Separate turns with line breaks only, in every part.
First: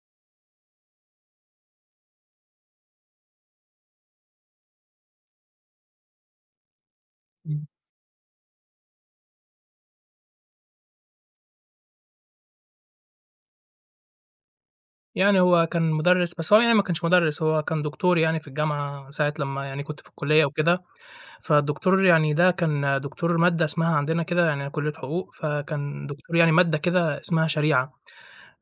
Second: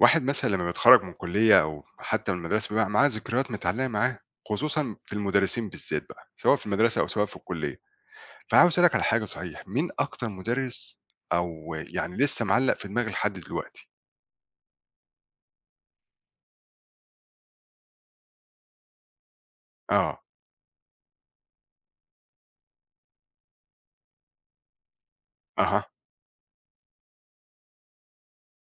واحد مثلًا لمّا بيتخرّج من كلية أو حتى من المدرسة بيبقى معاه ذكريات متعلقة معاه، خصوصًا في المدرسين بالذات بقى، سواء في المدرسة أو سواء في
إمم.
الكلية. فعاوز أسألك على حاجة صحيح، مين أكتر مدرس أو يعني لسه معلّق في دماغك لحد دلوقتي؟
يعني هو كان مُدرّس، بس هو يعني ما كانش مُدرّس، هو كان دكتور يعني في الجامعة ساعة لمّا يعني كنت في
آه،
الكُلّية وكده، فالدكتور يعني ده كان دكتور مادة اسمها عندنا كده يعني أنا كُلّية حقوق،
أها،
فكان دكتور يعني مادة كده اسمها شريعة.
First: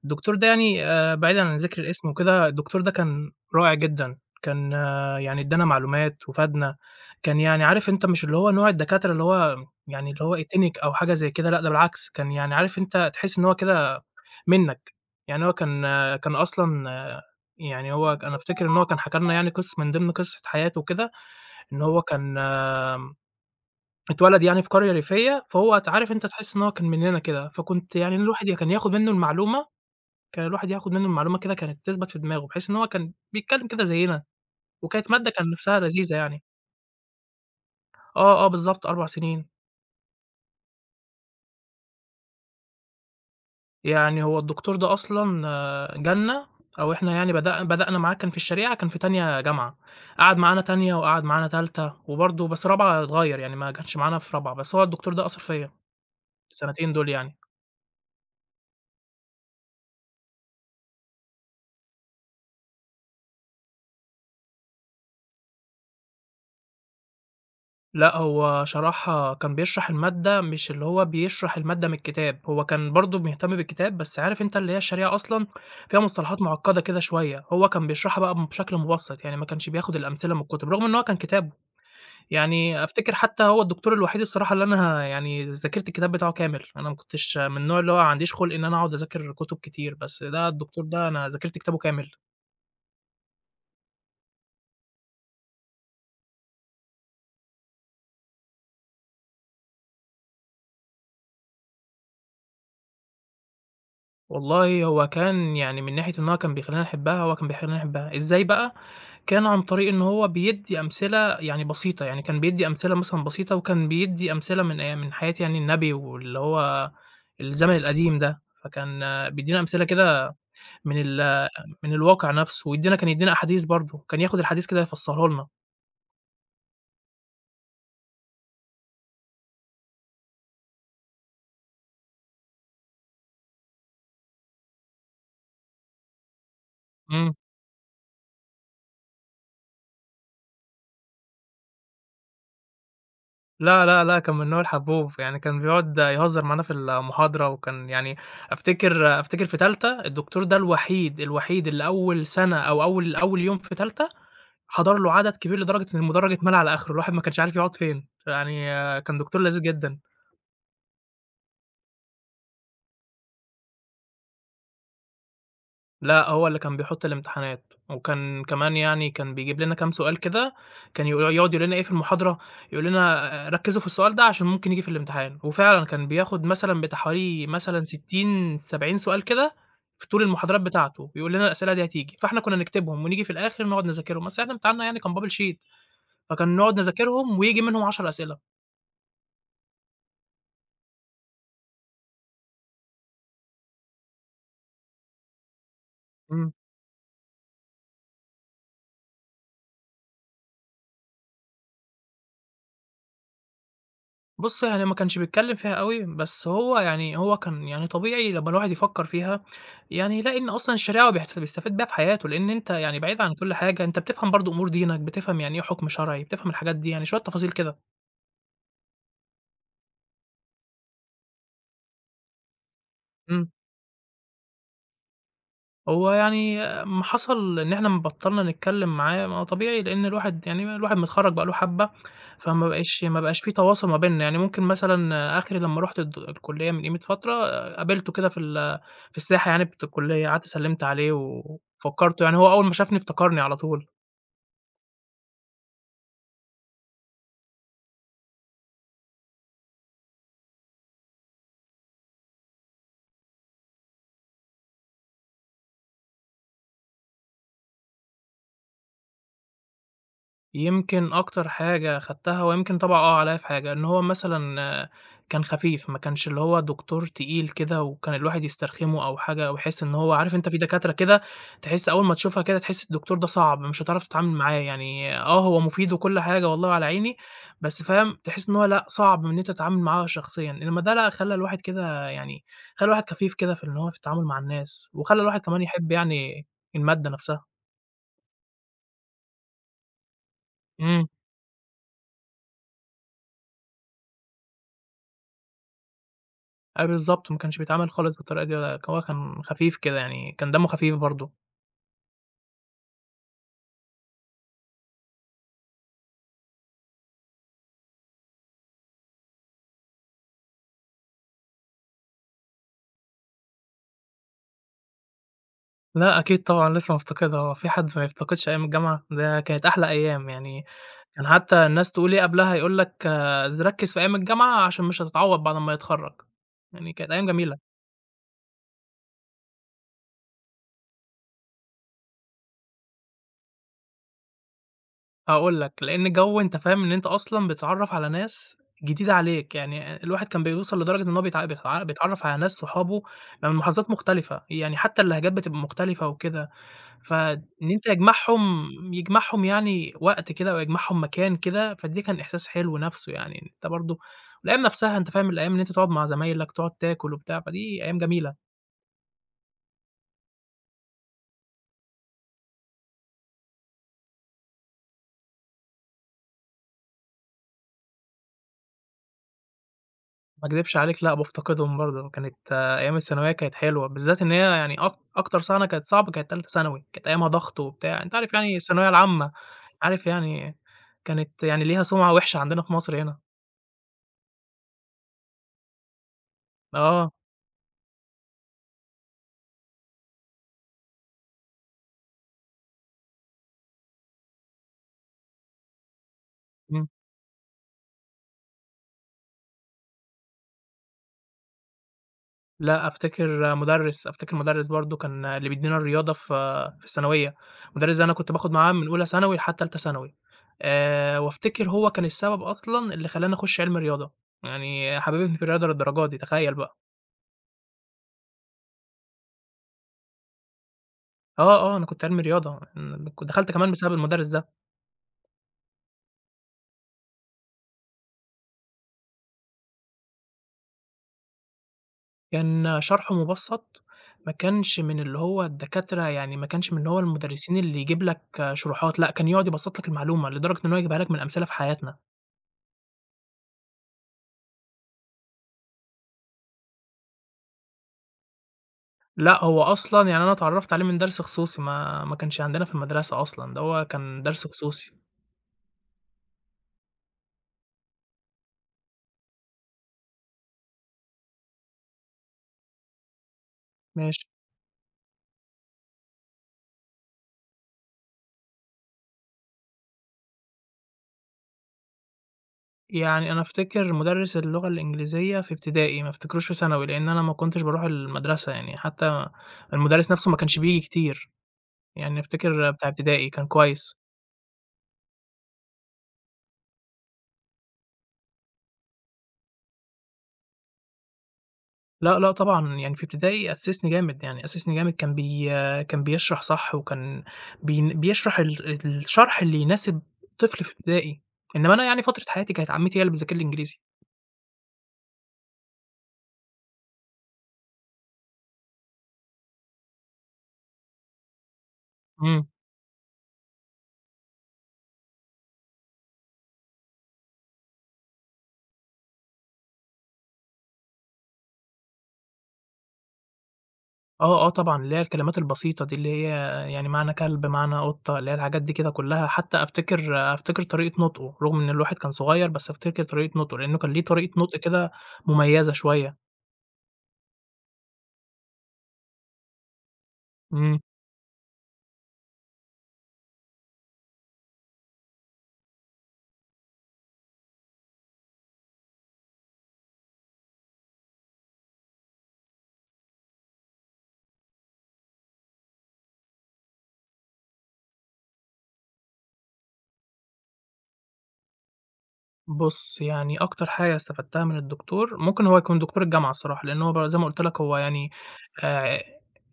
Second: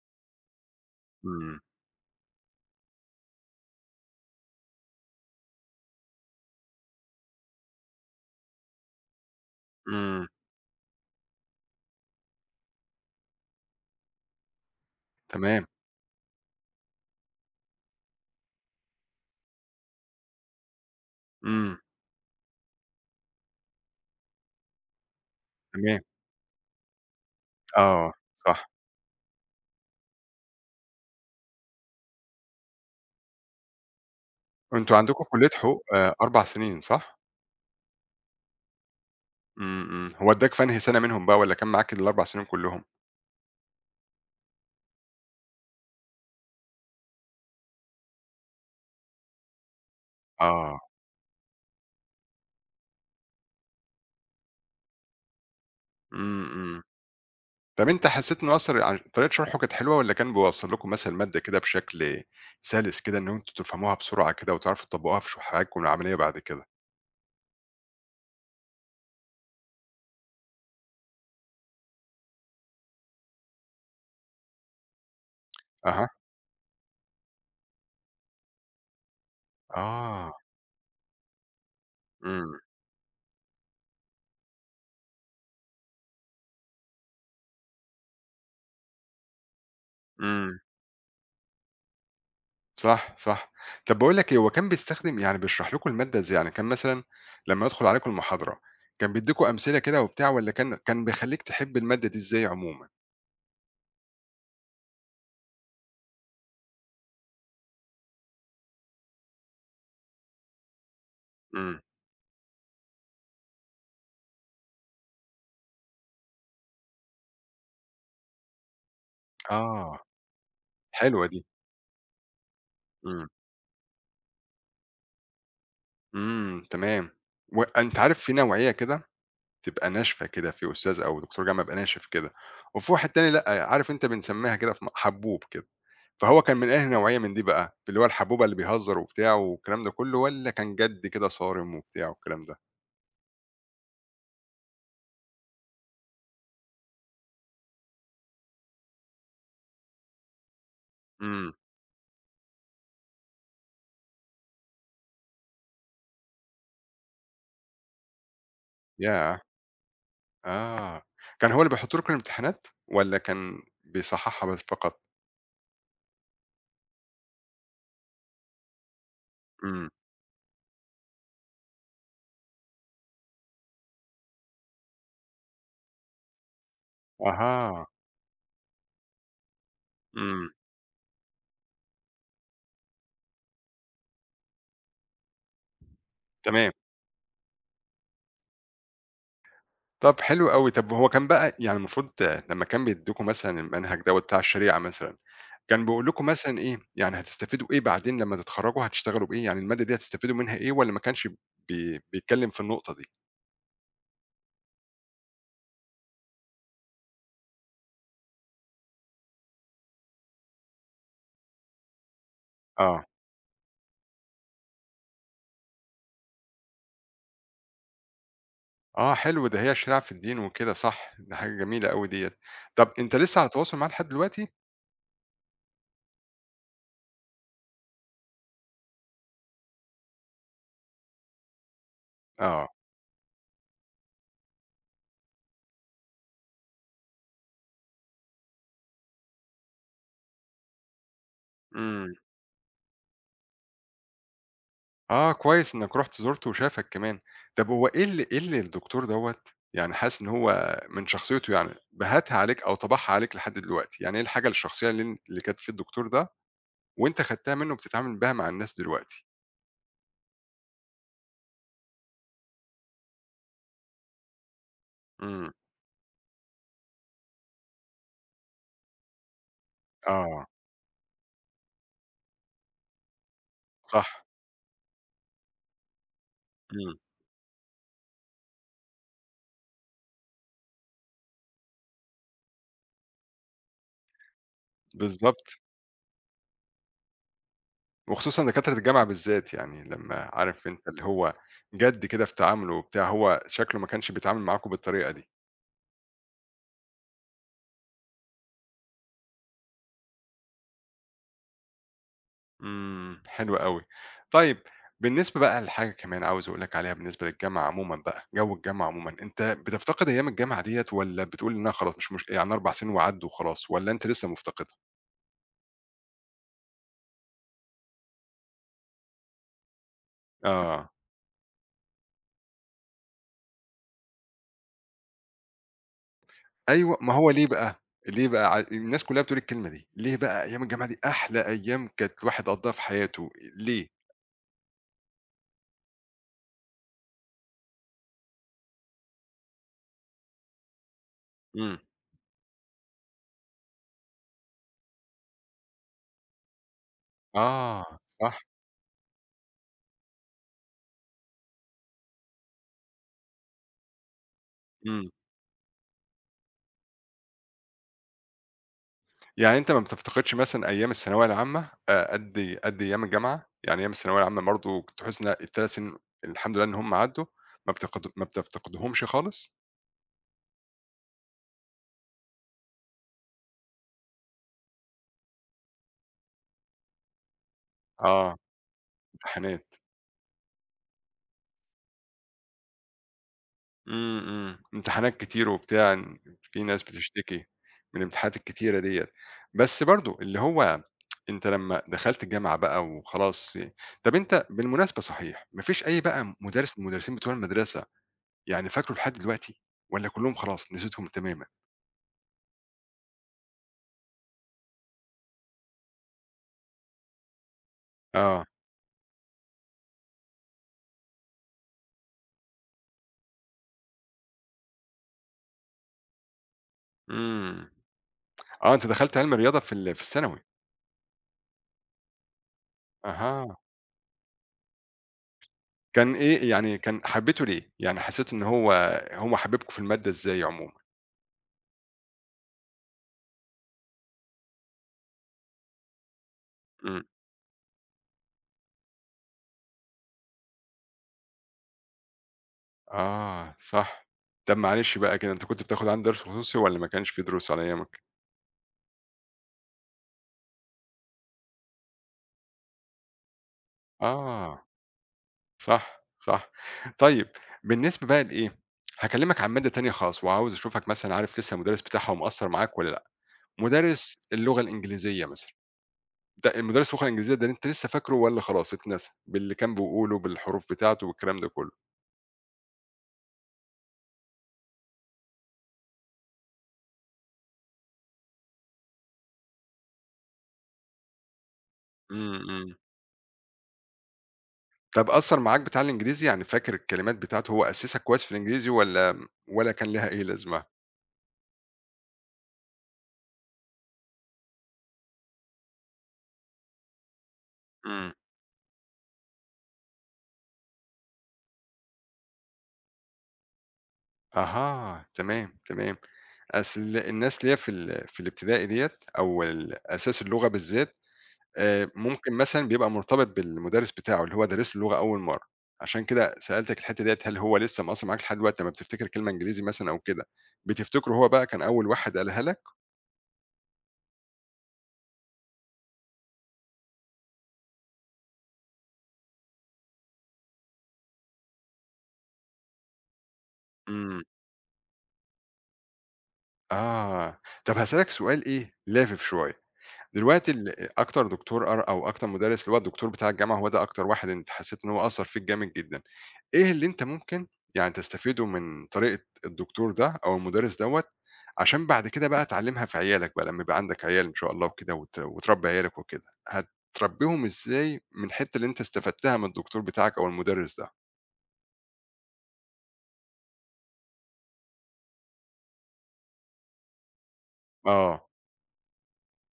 الدكتور ده يعني بعيدًا عن
إمم،
ذِكر الاسم وكده، الدكتور ده كان رائع جدًا، كان يعني ادّانا معلومات وفادنا، كان يعني عارف أنت مش اللي هو نوع الدكاترة اللي هو يعني اللي
إمم،
هو إتينِك أو حاجة زي كده، لأ ده بالعكس، كان يعني عارف أنت تحس إن هو كده منّك، يعني هو
تمام،
كان كان أصلًا يعني هو أنا أفتكر إن هو كان حكى لنا يعني قصة من ضمن قصة حياته وكده،
إمم،
إن هو كان آم، اتولد يعني في قرية ريفية، فهو
تمام،
عارف أنت تحس إن هو كان مننا كده، فكنت
آه،
يعني الواحد
صح.
كان ياخد منّه المعلومة، كان الواحد ياخد منّه المعلومة كده كانت تثبت في دماغه، بحيث إن هو كان بيتكلّم كده زيّنا،
أنتم
وكانت
عندكم
مادة
كلية
كان نفْسها
حقوق
لذيذة يعني.
4 سنين صح؟
بالضبط 4 سنين.
إمم، إمم، هو ادّاك في أنهي سنة منهم بقى والّا كان معاك ال4 سنين كلّهم؟
يعني هو الدكتور ده أصلًا جالنا أو إحنا يعني بدأنا معاه كان في الشريعة كان في تانية جامعة، قعد معانا
آه،
تانية وقعد معانا تالتة وبرضه بس رابعة اتغيّر، يعني ما كانش معانا في رابعة، بس هو الدكتور ده أثّر فيّا
إمم، إمم.
السنتين دول يعني.
طب أنت حسّيت إنه أثّر ع طريقة شرحه كانت حلوة والّا كان بيوصّل لكم مثلًا المادة كده بشكل سَلِس كده إن أنتم تفهموها بسرعة كده وتعرفوا تطبّقوها في حياتكم العملية بعد كده؟
لأ، هو شرحها كان بيشرح المادة مش اللي هو بيشرح المادة من الكتاب، هو كان برضه مهتم بالكتاب، بس عارف أنت اللي هي الشريعة أصلًا فيها
أها،
مصطلحات معقدة كده شوية، هو كان بيشرحها بقى بشكل مبسط، يعني ما كانش بياخد
آه،
الأمثلة من الكتب، رغم إن هو كان كتابه،
إمم،
يعني أفتكر حتى هو الدكتور الوحيد الصراحة اللي أنا يعني ذاكرت الكتاب بتاعه كامل، أنا ما كنتش من النوع اللي هو ما عنديش خُلق إن أنا أقعد أذاكر كتب كتير، بس ده
إمم،
الدكتور ده أنا ذاكرت كتابه كامل.
صح، صح. طب باقول لك إيه، هو كان بيستخدم يعني بيشرح لكم المادة إزاي؟ يعني كان مثلًا لمّا يدخل عليكم المحاضرة، كان بيدّيكم أمثلة كده وبتاع والّا كان بيخلّيك تحب المادة دي إزاي عمومًا؟
والله هو كان يعني من ناحية إن هو كان بيخلّيني أحبّها، هو كان بيخلّيني أحبّها، إزاي بقى؟ كان عن طريق إن هو بيدّي أمثلة يعني
إمم،
بسيطة، يعني كان بيدّي أمثلة مثلًا بسيطة، وكان بيدّي أمثلة من أي من حياة يعني النبي واللي هو الزمن القديم ده، فكان بيدّينا أمثلة
آه،
كده من
حلوة دي،
ال من الواقع نَفْسه، ويدّينا كان
إمم،
يدّينا أحاديث برضه، كان ياخُد الحديث كده يفسّره لنا.
إمم، تمام. وأنت عارف في نوعية كده تبقى ناشفة كده في أستاذ أو دكتور جامعة يبقى ناشف كده، وفي واحد تاني لأ، عارف أنت بنسمّيها كده في حبّوب كده، فهو كان من أنهي نوعية من
إمم.
دي بقى، اللي هو الحبّوبة اللي بيهزّر وبتاع والكلام ده كلّه والّا كان جَد كده صارم وبتاع والكلام ده؟
لا، لا، لأ، كان من نوع الحبوب، يعني كان بيقعد يهزر معانا في المحاضرة، وكان يعني أفتكر في تالتة الدكتور ده الوحيد،
إمم،
الوحيد اللي أول سنة أو أول أول يوم في تالتة حضر له عدد كبير لدرجة إن المدرج اتملى على آخره، الواحد ما كانش عارف يقعد فين، يعني كان
ياه!
دكتور لذيذ جدًا.
آه، كان هو اللي بيحُط لكم الامتحانات والّا كان بيصحّحها بس فقط؟
لأ، هو اللي كان بيحُط الامتحانات، وكان كمان يعني كان بيجيب لنا
إمم،
كام سؤال كده، كان يقعد يقول لنا إيه في المحاضرة، يقول لنا ركّزوا في السؤال ده عشان ممكن ييجي في الامتحان، وفعلًا كان بياخد مثلًا بتاع حوالي مثلًا
أها،
60، 70 سؤال كده في طول
إمم،
المحاضرات بتاعته، يقول لنا الأسئلة دي هتيجي، فإحنا كنا نكتبهم ونيجي في الآخر نقعد نذاكرهم، أصل إحنا امتحاننا يعني كان بابل شيت، فكان
تمام،
نقعد نذاكرهم وييجي منهم 10 أسئلة.
طَب حلو أوي، طَب هو كان بقى يعني المفروض لمّا كان بيدّيكم مثلًا المنهج دوّة بتاع الشريعة مثلًا كان بيقول لكم
إمم.
مثلًا إيه، يعني هتستفيدوا إيه بعدين لمّا تتخرّجوا هتشتغلوا بإيه، يعني المادة دي هتستفيدوا منها إيه والّا ما كانش بيتكلّم في النقطة دي؟
بُص، يعني ما كانش بيتكلّم فيها أوي، بس هو يعني هو كان يعني طبيعي لمّا الواحد يفكّر فيها، يعني يلاقي إن أصلًا الشريعة هو بيحت بيستفيد بيها في حياته، لإن أنت يعني
آه،
بعيد عن كل حاجة، أنت بتفهم برضه أمور دينك، بتفهم يعني إيه حُكم شرعي، بتفهم الحاجات دي، يعني شوية تفاصيل كده.
آه حلو ده هي الشريعة في الدين وكده صح، دي حاجة جميلة أوي ديّة. طَب أنت لسه على
إمم.
تواصل معاه لحد دلوقتي؟
هو يعني ما حصل إن إحنا بطّلنا نتكلّم معاه، ما هو طبيعي لإن الواحد يعني ما الواحد متخرّج بقى له حبّة،
آه،
فما بقاش، ما بقاش في تواصل ما بيننا، يعني ممكن مثلًا آخري لمّا رُحت الكلّية من قيمة فترة قابلته كده في في الساحة يعني بتاعة الكلّية، قعدت سلّمت عليه
إمم،
وفكّرته يعني هو أول ما شافني افتكرني على طول.
آه كويس إنّك رُحت زُرته وشافك كمان. طَب هو إيه اللي الدكتور دوّة يعني حاسس إن هو من شخصيته يعني بهتها عليك أو طبعها عليك لحد دلوقتي، يعني إيه الحاجة الشخصية اللي كانت في الدكتور ده وأنت خدتها منّه وبتتعامل بيها مع الناس دلوقتي؟
يمكن أكتر حاجة خدتها ويمكن طبع عليَّ في حاجة، إن هو مثلًا كان
إمم.
خفيف، ما كانش اللي هو دكتور تقيل كده وكان الواحد يسترخمه أو حاجة أو يحس إن هو عارف
آه،
أنت في دكاترة كده تحس أول ما تشوفها كده تحس الدكتور ده صعب، مش هتعرف
صح،
تتعامل معاه، يعني هو مفيد وكل حاجة والله على
إمم،
عيني، بس فاهم، تحس إن هو لأ، صعب إن أنت تتعامل معاه شخصيًا، إنما ده لأ، خلّى الواحد كده يعني خلّى الواحد خفيف كده في إن هو في التعامل مع الناس، وخلّى الواحد
بالضبط،
كمان يحب يعني المادة نفسها.
وخصوصًا دكاترة الجامعة بالذات، يعني لمّا عارف أنت اللي
إمم.
هو جَد كده في تعامله وبتاع، هو شكله ما كانش بيتعامل معاكم بالطريقة دي،
بالضبط، ما كانش بيتعامل خالص بالطريقة دي ولا هو كان خفيف كده يعني، كان دمه خفيف برضه.
إمم، حلو أوي. طيب بالنسبة بقى لحاجة كمان عاوز أقول لك عليها بالنسبة للجامعة عمومًا بقى، جو الجامعة عمومًا، أنت بتفتقد أيام الجامعة ديّة والّا بتقول إنها خلاص مش يعني 4 سنين وعدّوا وخلاص والّا أنت لسه مفتقدها؟
لأ أكيد طبعًا لسه مفتقدها، هو في حد ما يفتقدش أيام الجامعة؟ ده كانت أحلى أيام يعني،
آه.
كان حتى الناس تقول إيه قبلها، يقول لك ركّز في أيام الجامعة عشان مش هتتعوّض بعد أمّا يتخرّج. يعني
أيوه،
كانت
ما
أيام
هو ليه
جميلة.
بقى، ليه بقى ع الناس كلّها بتقول الكلمة دي، ليه بقى أيام الجامعة دي أحلى أيام كانت الواحد قضّاها في حياته، ليه؟
هاقول لك، لإن الجو أنت فاهم إن أنت أصلًا بتتعرّف على ناس جديدة عليك، يعني الواحد كان بيوصل لدرجة إن هو
إمم،
بيتعرّف على ناس صحابه من محافظات مختلفة، يعني حتى اللهجات بتبقى مختلفة وكده. فإن أنت
آه، صح،
يجمعهم يعني وقت كده أو يجمعهم مكان كده، فدي كان إحساس حلو نَفْسه يعني، إن أنت برضه والأيام نَفْسها أنت
إمم،
فاهم، الأيام إن أنت تقعد مع زمايلك، تقعد تاكل وبتاع، فدي أيام جميلة،
يعني أنت ما بتفتقدش مثلًا أيام الثانوية العامة قد إيه، قد أيام الجامعة، يعني أيام الثانوية العامة برضه كنت تحس إن ال3 سنين الحمد لله إن هُم عدّوا، ما بتفتقدهمش خالص؟
ما أكدبش عليك لأ، بافتقدهم برضه، كانت أيام الثانوية كانت حلوة، بالذات إن هي يعني أكتر سَنة كانت صعبة كانت تالتة ثانوي، كانت أيامها ضغط وبتاع، أنت عارف
آه،
يعني الثانوية العامة،
امتحانات.
عارف يعني كانت يعني ليها سُمعة وِحشة عندنا في مصر هنا.
إمم، إمم. امتحانات كتير وبتاع، إن في ناس
آه،
بتشتكي من الامتحانات الكتيرة ديّة. بس برضه اللي هو أنت لمّا دخلت الجامعة بقى وخلاص طب أنت بالمناسبة صحيح، ما فيش أي بقى مُدرِّس من
إمم.
المُدرِّسين بتوع المدرسة يعني فاكره لحد دلوقتي والّا كُلّهم خلاص نسيتهم تمامًا؟
لأ، أفتكر مُدرِّس برضه كان اللي بيدّينا الرياضة في الثانوية، المُدرِّس ده أنا كنت
آه.
باخد معاه من أولى ثانوي لحد تالتة ثانوي، وأفتكر هو كان السبب أصلًا اللي خلّاني أخُش علمي رياضة، يعني حبِّبني في الرياضة للدرجة دي، تخيّل بقى.
إمم. آه، أنت دخلت علم رياضة في في الثانوي.
أنا كنت علمي رياضة، إمم، دخلت
أها.
كمان بسبب المُدرِّس ده،
كان إيه يعني كان حبّيته ليه؟ يعني حسّيت إن هو هم حبّبكم في المادة إزاي عمومًا؟
كان شرحه مُبسّط، ما كانش من اللي هو الدكاترة يعني ما كانش من اللي هو
إمم.
المُدرِّسين اللي يجيب لك شروحات، لأ، كان يقعد يبسّط لك المعلومة لدرجة إن هو يجيبها لك من أمثلة في حياتنا.
آه، صح. طب معلش بقى كده، أنت كنت بتاخد عندي درس خصوصي والّا ما كانش في دروس على أيامك؟
لأ، هو أصلًا يعني أنا اتعرّفت عليه من درس خصوصي، ما كانش عندنا في المدرسة أصلًا، ده هو كان درس
آه،
خصوصي.
صح، صح. طيب بالنسبة بقى لإيه، هاكلمك عن مادة تانية خالص وعاوز أشوفك مثلًا عارف لسه المدرس بتاعها ومأثّر معاك والّا لأ، مدرس
ماشي.
اللغة الإنجليزية مثلًا، ده المدرس اللغة الإنجليزية ده أنت لسه فاكره والّا خلاص اتنسى، باللي كان بيقوله، بالحروف بتاعته والكلام ده كله؟
يعني أنا أفتكر مُدرِّس اللغة الإنجليزية في ابتدائي، ما أفتكروش في ثانوي، لإن أنا ما كنتش باروح المدرسة يعني، حتى المُدرِّس نَفْسه ما كانش بييجي كتير، يعني
إمم،
أفتكر
إمم.
بتاع ابتدائي كان كويس.
طب أثّر معاك بتاع الإنجليزي، يعني فاكر الكلمات بتاعته، هو أسّسك كويس في الإنجليزي والّا كان ليها أي لازمة؟
لأ، لأ طبعًا، يعني في ابتدائي أسِّسني جامد، يعني أسِّسني جامد، كان بيشرح صح وكان
إمم.
بيشرح الشرح اللي يناسب طفل في ابتدائي، إنّما أنا يعني فترة حياتي كانت عمّتي هي اللي بتذاكر لي إنجليزي.
أها، تمام، تمام. أصل الناس اللي هي في في الابتدائي ديّة أو أساس اللغة بالذات، ممكن
إمم.
مثلًا بيبقى مرتبط بالمُدرِّس بتاعه اللي هو دارس له اللغة أول مرّة، عشان كده سألتك الحتّة ديّة هل هو لسه مأثّر معاك لحد دلوقتي لمّا بتفتكر كلمة إنجليزي مثلًا أو كده، بتفتكره هو بقى كان أول واحد قالها لك؟
آه طبعًا، اللي هي الكلمات البسيطة دي، اللي هي يعني معنى كلب، معنى قطة، اللي هي الحاجات دي كده كلّها، حتى أفتكر طريقة نُطقه، رغم إن الواحد كان صغير، بس أفتكر طريقة نُطقه، لإنه كان ليه
إمم،
طريقة نُطق كده مميزة شوية.
آه. طَب هاسألك سؤال إيه لافف شوية. دلوقتي
إمم.
ال أكتر دكتور قر أو أكتر مُدرِّس اللي هو الدكتور بتاع الجامعة، هو ده أكتر واحد أنت حسّيت إن هو أثّر فيك جامد جدًا، إيه اللي أنت ممكن يعني تستفيده من طريقة الدكتور ده أو المُدرِّس دوّة، عشان بعد كده بقى تعلّمها في عيالك بقى لمّا يبقى عندك عيال إن شاء الله وكده وت وتربّي عيالك وكده، هتربّيهم إزاي من الحتّة اللي أنت استفدتها من الدكتور بتاعك أو المُدرِّس ده؟
بُص، يعني أكتر حاجة استفدتها من الدكتور، ممكن هو يكون دكتور الجامعة الصراحة، لإن هو زي ما قُلت لك هو يعني
آه،
آآ،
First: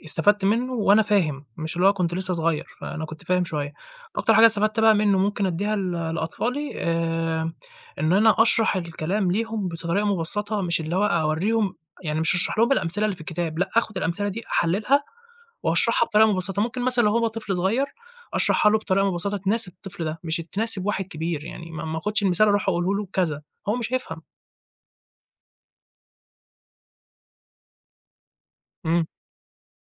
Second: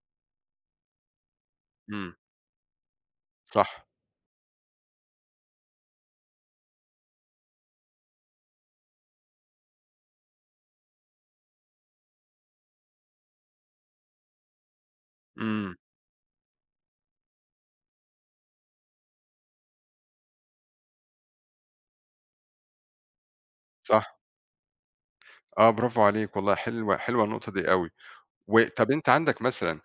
استفدت منه وأنا فاهم، مش اللي هو كنت
إمم،
لسه صغير، فأنا كنت فاهم شوية.
صح،
أكتر حاجة استفدت بقى منه ممكن أدّيها لأطفالي، إن أنا أشرح الكلام ليهم بطريقة مبسطة، مش اللي هو أورّيهم، يعني مش هاشرح لهم الأمثلة اللي في الكتاب، لأ، آخُد الأمثلة دي أحلّلها
إمم،
وأشرحها بطريقة مبسطة. ممكن مثلًا لو هو طفل صغير أشرحها له بطريقة مبسطة تناسب الطفل ده، مش تناسب واحد كبير، يعني ما آخدش المثال أروح أقوله له كذا، هو مش
صح،
هيفهم.
آه برافو عليك والله حلوة، حلوة النقطة دي أوي، و طَب
إمم.
أنت عندك مثلًا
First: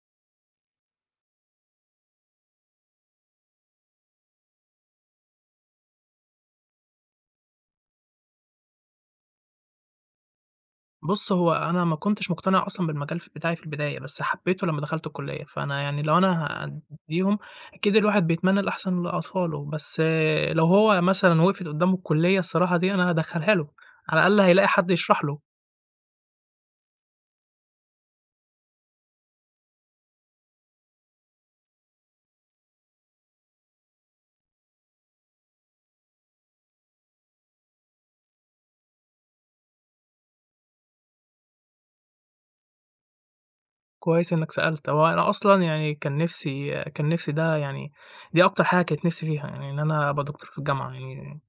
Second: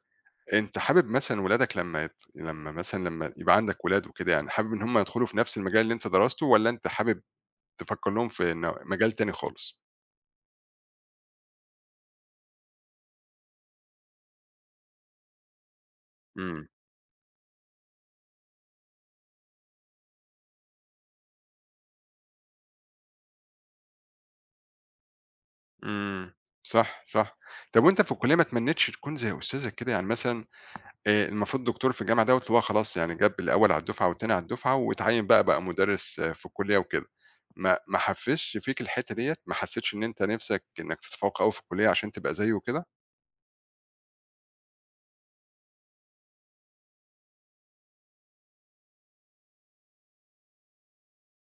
أنت حابب مثلًا ولادك لمّا مثلًا لمّا يبقى عندك ولاد وكده يعني، حابب إن هُم يدخلوا في نفس المجال اللي أنت درسته، والّا أنت حابب تفكّر لهم في مجال تاني خالص؟
بُص، هو أنا ما كنتش مقتنع أصلًا بالمجال بتاعي في البداية، بس حبيته لمّا دخلت الكلية، فأنا يعني لو أنا
إمم،
هادّيهم أكيد الواحد بيتمنى الأحسن لأطفاله، بس لو هو مثلًا وقفت قدّامه الكلية الصراحة دي أنا هادخلها له، على الأقل هيلاقي حد يشرح له.
إمم، صح، صح. طب وأنت في الكلية ما تمنيتش تكون زي أستاذك كده؟ يعني مثلًا المفروض دكتور في الجامعة دوّة اللي هو خلاص يعني جاب الأول على الدفعة والتاني على الدفعة، واتعيّن بقى مدرس آه، في الكلية وكده، ما حفّزش فيك الحتّة ديّة؟ ما حسيتش إن أنت نِفْسك إنك تتفوّق أوي في الكلية عشان تبقى زيه وكده؟
كويس إنك سألت، هو أنا أصلًا يعني كان نِفْسي ده يعني دي أكتر حاجة كانت نِفْسي فيها، يعني إن أنا أبقى دكتور في الجامعة يعني،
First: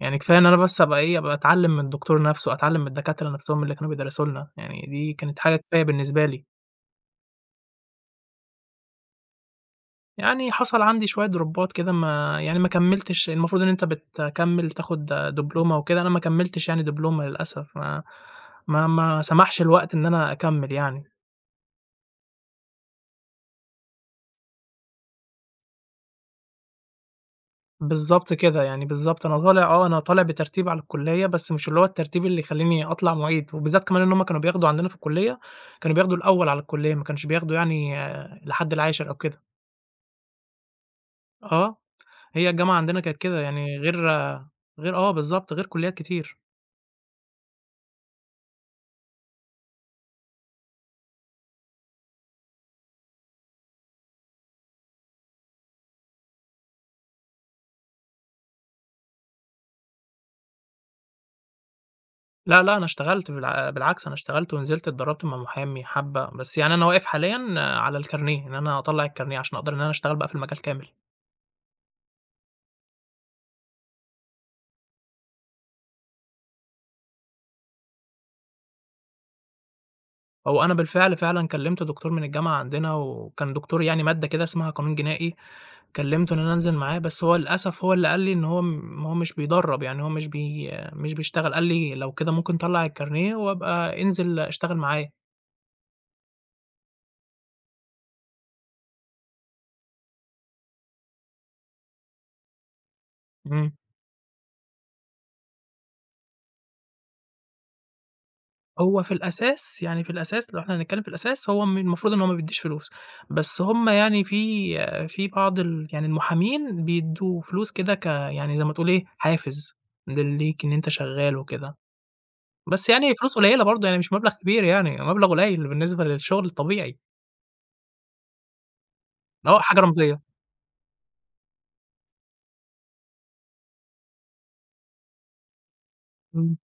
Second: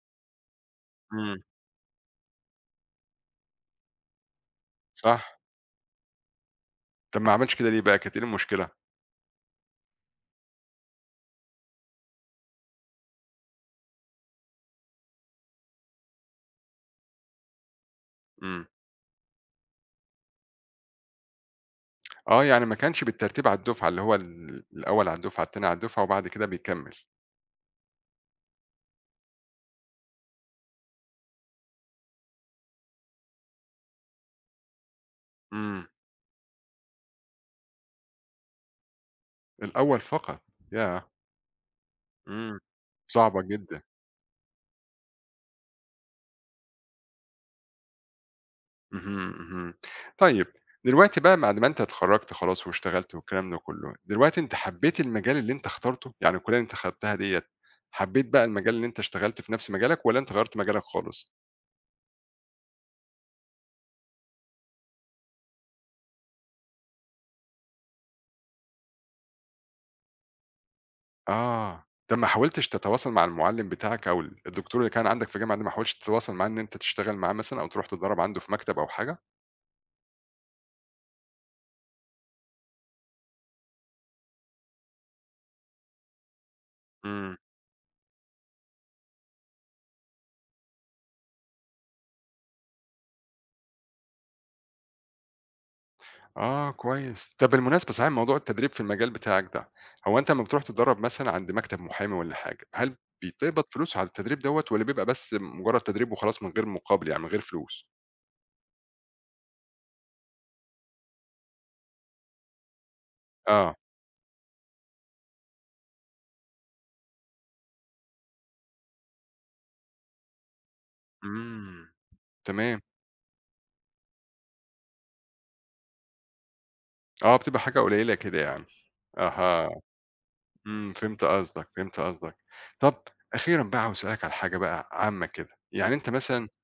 يعني كفاية إن أنا بس أبقى إيه، أبقى
إمم،
أتعلّم من الدكتور نَفْسه، أتعلّم من الدكاترة نَفْسهم اللي كانوا بيدرسوا لنا، يعني دي
صح.
كانت حاجة كفاية بالنسبة لي.
طب ما عملتش كده ليه بقى، كانت إيه المشكلة؟
يعني حصل عندي شوية دروبات كده ما يعني ما كمّلتش، المفروض إن أنت بتكمّل تاخُد دبلومة وكده، أنا ما كمّلتش يعني دبلومة للأسف، ما
إمم.
ما ما سمحش الوقت إن أنا أكمّل يعني.
آه، يعني ما كانش بالترتيب على الدُفعة، اللي هو الأول على الدُفعة، التاني على الدُفعة، وبعد كده بيكمّل.
بالضبط كده، يعني بالضبط. أنا طالع أنا طالع بترتيب على الكُلّية، بس مش اللي هو الترتيب اللي يخلّيني أطلع معيد، وبالذات كمان إن هم كانوا بياخدوا عندنا في الكُلّية،
إمم،
كانوا بياخدوا الأول على الكُلّية، ما كانش بياخدوا يعني لحد العاشر أو كده.
الأول فقط، ياه!
آه، هي
إمم،
الجامعة عندنا كانت كده،
صعبة
يعني
جدًا.
غير غير آه بالضبط، غير كُلّيات كتير.
اهم، اهم. طيب دلوقتي بقى بعد ما أنت اتخرّجت خلاص واشتغلت والكلام ده كُلّه، دلوقتي أنت حبّيت المجال اللي أنت اخترته؟ يعني الكُلّية اللي أنت خدتها ديّة، حبّيت بقى المجال اللي أنت اشتغلت في نَفْس مجالك والّا أنت غيّرت مجالك خالص؟
لأ، لأ، أنا اشتغلت بالعكس أنا اشتغلت ونزلت اتدرّبت مع محامي حبّة، بس يعني أنا واقف حاليًا على الكارنيه، إن أنا أطلّع الكارنيه عشان أقدر إن أنا أشتغل بقى في المجال كامل.
آه، طَب ما حاولتش تتواصل مع المُعلِّم بتاعك أو الدكتور اللي كان عندك في الجامعة ده، ما حاولتش تتواصل معاه إن أنت تشتغل معاه مثلًا أو تروح تتدرّب عنده في مكتب أو حاجة؟
هو أنا بالفعل فعلًا كلّمت دكتور من الجامعة عندنا، وكان دكتور يعني مادة كده اسمها قانون جنائي، كلّمته إن أنا أنزل معاه، بس
إمم.
هو للأسف هو اللي قال لي إن هو مش بيدرّب، يعني هو مش بي مش بيشتغل، قال لي: "لو كده ممكن طلّع الكارنيه وابقى انزل اشتغل معايا."
آه كويس. طَب بالمناسبة صحيح موضوع التدريب في المجال بتاعك ده، هو أنت امّا بتروح تتدرّب مثلًا عند مكتب محامي والّا حاجة، هل بيتقبض
إمم.
فلوس على التدريب دوّة والّا بيبقى بس مجرّد تدريب وخلاص من غير مقابل يعني من غير فلوس؟
هو في الأساس يعني في الأساس لو إحنا هنتكلّم في الأساس هو م المفروض إن هو ما بيدّيش فلوس، بس
آه.
هم يعني في بعض يعني المحامين بيدّوا فلوس كده يعني زي ما تقول إيه، حافز ليك إن أنت شغّال وكده،
إمم، تمام.
بس يعني فلوس قليّلة برضه يعني مش مبلغ كبير يعني، مبلغ قليّل بالنسبة للشغل الطبيعي،
آه، بتبقى حاجة قليلة كده يعني.
اللي هو
أها،
حاجة رمزية.
إمم، فهمت قصدك، فهمت قصدك. طَب أخيرًا بقى عاوز أسألك على حاجة بقى عامة كده، يعني أنت مثلًا
إمم،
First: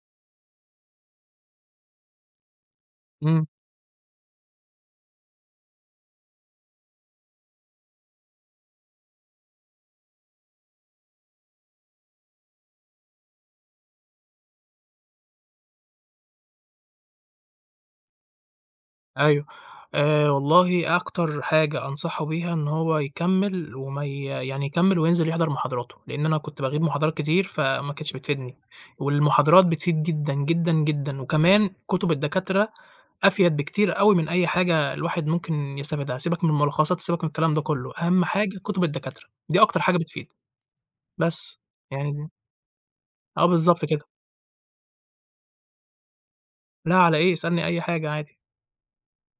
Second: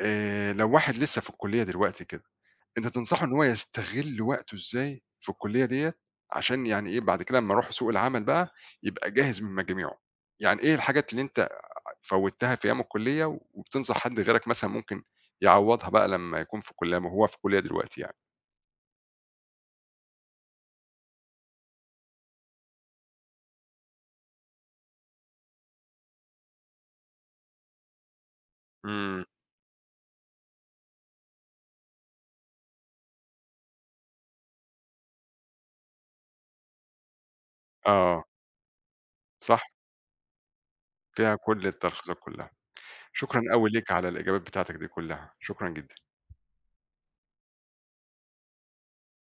لو واحد لسه في الكلية دلوقتي كده أنت تنصحه إن هو
إمم.
يستغل وقته إزاي في الكلية ديّة، عشان يعني إيه بعد كده أمّا أروح سوق العمل بقى يبقى جاهز من مجاميعه، يعني إيه الحاجات اللي أنت فوّتها في أيام الكلية وبتنصح حد غيرك مثلًا ممكن يعوّضها بقى لمّا يكون في كلية وهو في كلية دلوقتي يعني؟
أيوه. والله أكتر حاجة أنصحه بيها إن هو يكمّل وما ي يعني يكمّل وينزل يحضر محاضراته، لإن أنا كنت باغيب محاضرات كتير فما كانتش بتفيدني،
إمم،
والمحاضرات بتفيد جدًا، جدًا، جدًا، وكمان كُتب الدكاترة أفيد بكتير أوي من أي حاجة الواحد ممكن يستفيدها، سيبك من الملخصات وسيبك من الكلام ده كلّه،
آه،
أهم حاجة كُتب الدكاترة،
صح،
دي أكتر حاجة بتفيد،
فيها
بس.
كل التلخيصات
يعني
كلّها، شكرًا أوي
بالضبط
ليك
كده.
على الإجابات بتاعتك دي كلّها، شكرًا جدًا.
لا على إيه، اسألني أي حاجة عادي.